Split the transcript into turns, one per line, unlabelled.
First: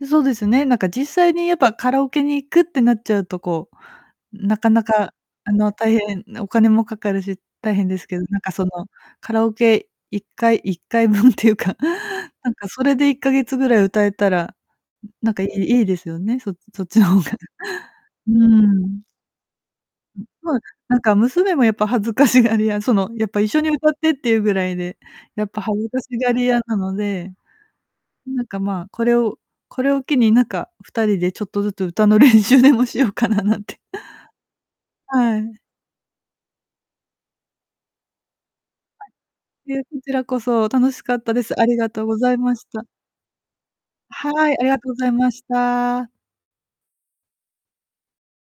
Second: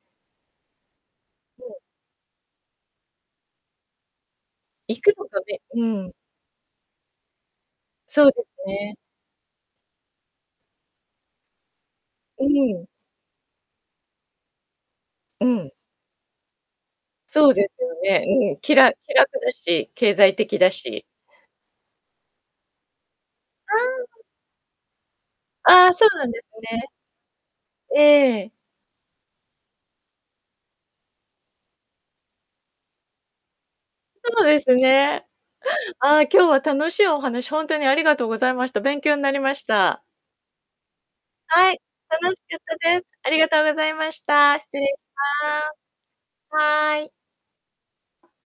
うそうですね、なんか、実際にやっ
う
ぱ、
ん。
カラオケに行くってなっちゃうと、こう、なかな
行く
か、
のが
あ
ね、
の、
う
大
ん。
変なお金もかかるし、大変ですけど、
そう
なん
です
か、その、
ね。
カラオケ1回-1回分っていうか、
う
なんか、
ー
そ
ん。
れで1ヶ月ぐらい歌えたら、んなんか、い
うん。
いいですよね、そそっちの方が。
そうですよね、
う
うん、きら
ん。
気楽だし、経
うん。
済
まあ、
的だ
なん
し。
か、娘もやっぱ恥ずかしがりやその、やっぱ一緒に
う
歌ってっ
ーん。うん。
ていうぐらいで、やっぱ恥
あ
ず
あ、
か
そ
し
うなん
が
で
り
す
屋な
ね。
ので。
え
なん
え。
か、まあ、これをこれを機に、なんか、2人でちょっとずつ歌の練習でもしようかななんて。
そうですね。
はい。
ああ、今日は楽しいお話ほんとにありがとうございました。勉
は
強になりまし
い。いえ、こ
た。
ちらこそ楽しかったです。あ
は
り
い、
がとうござ
楽
い
し
ま
かっ
した。
たです。ありがとうございまし
は
た。
い、あ
失
りが
礼
と
し
うございまし
ま
た。
す。はーい。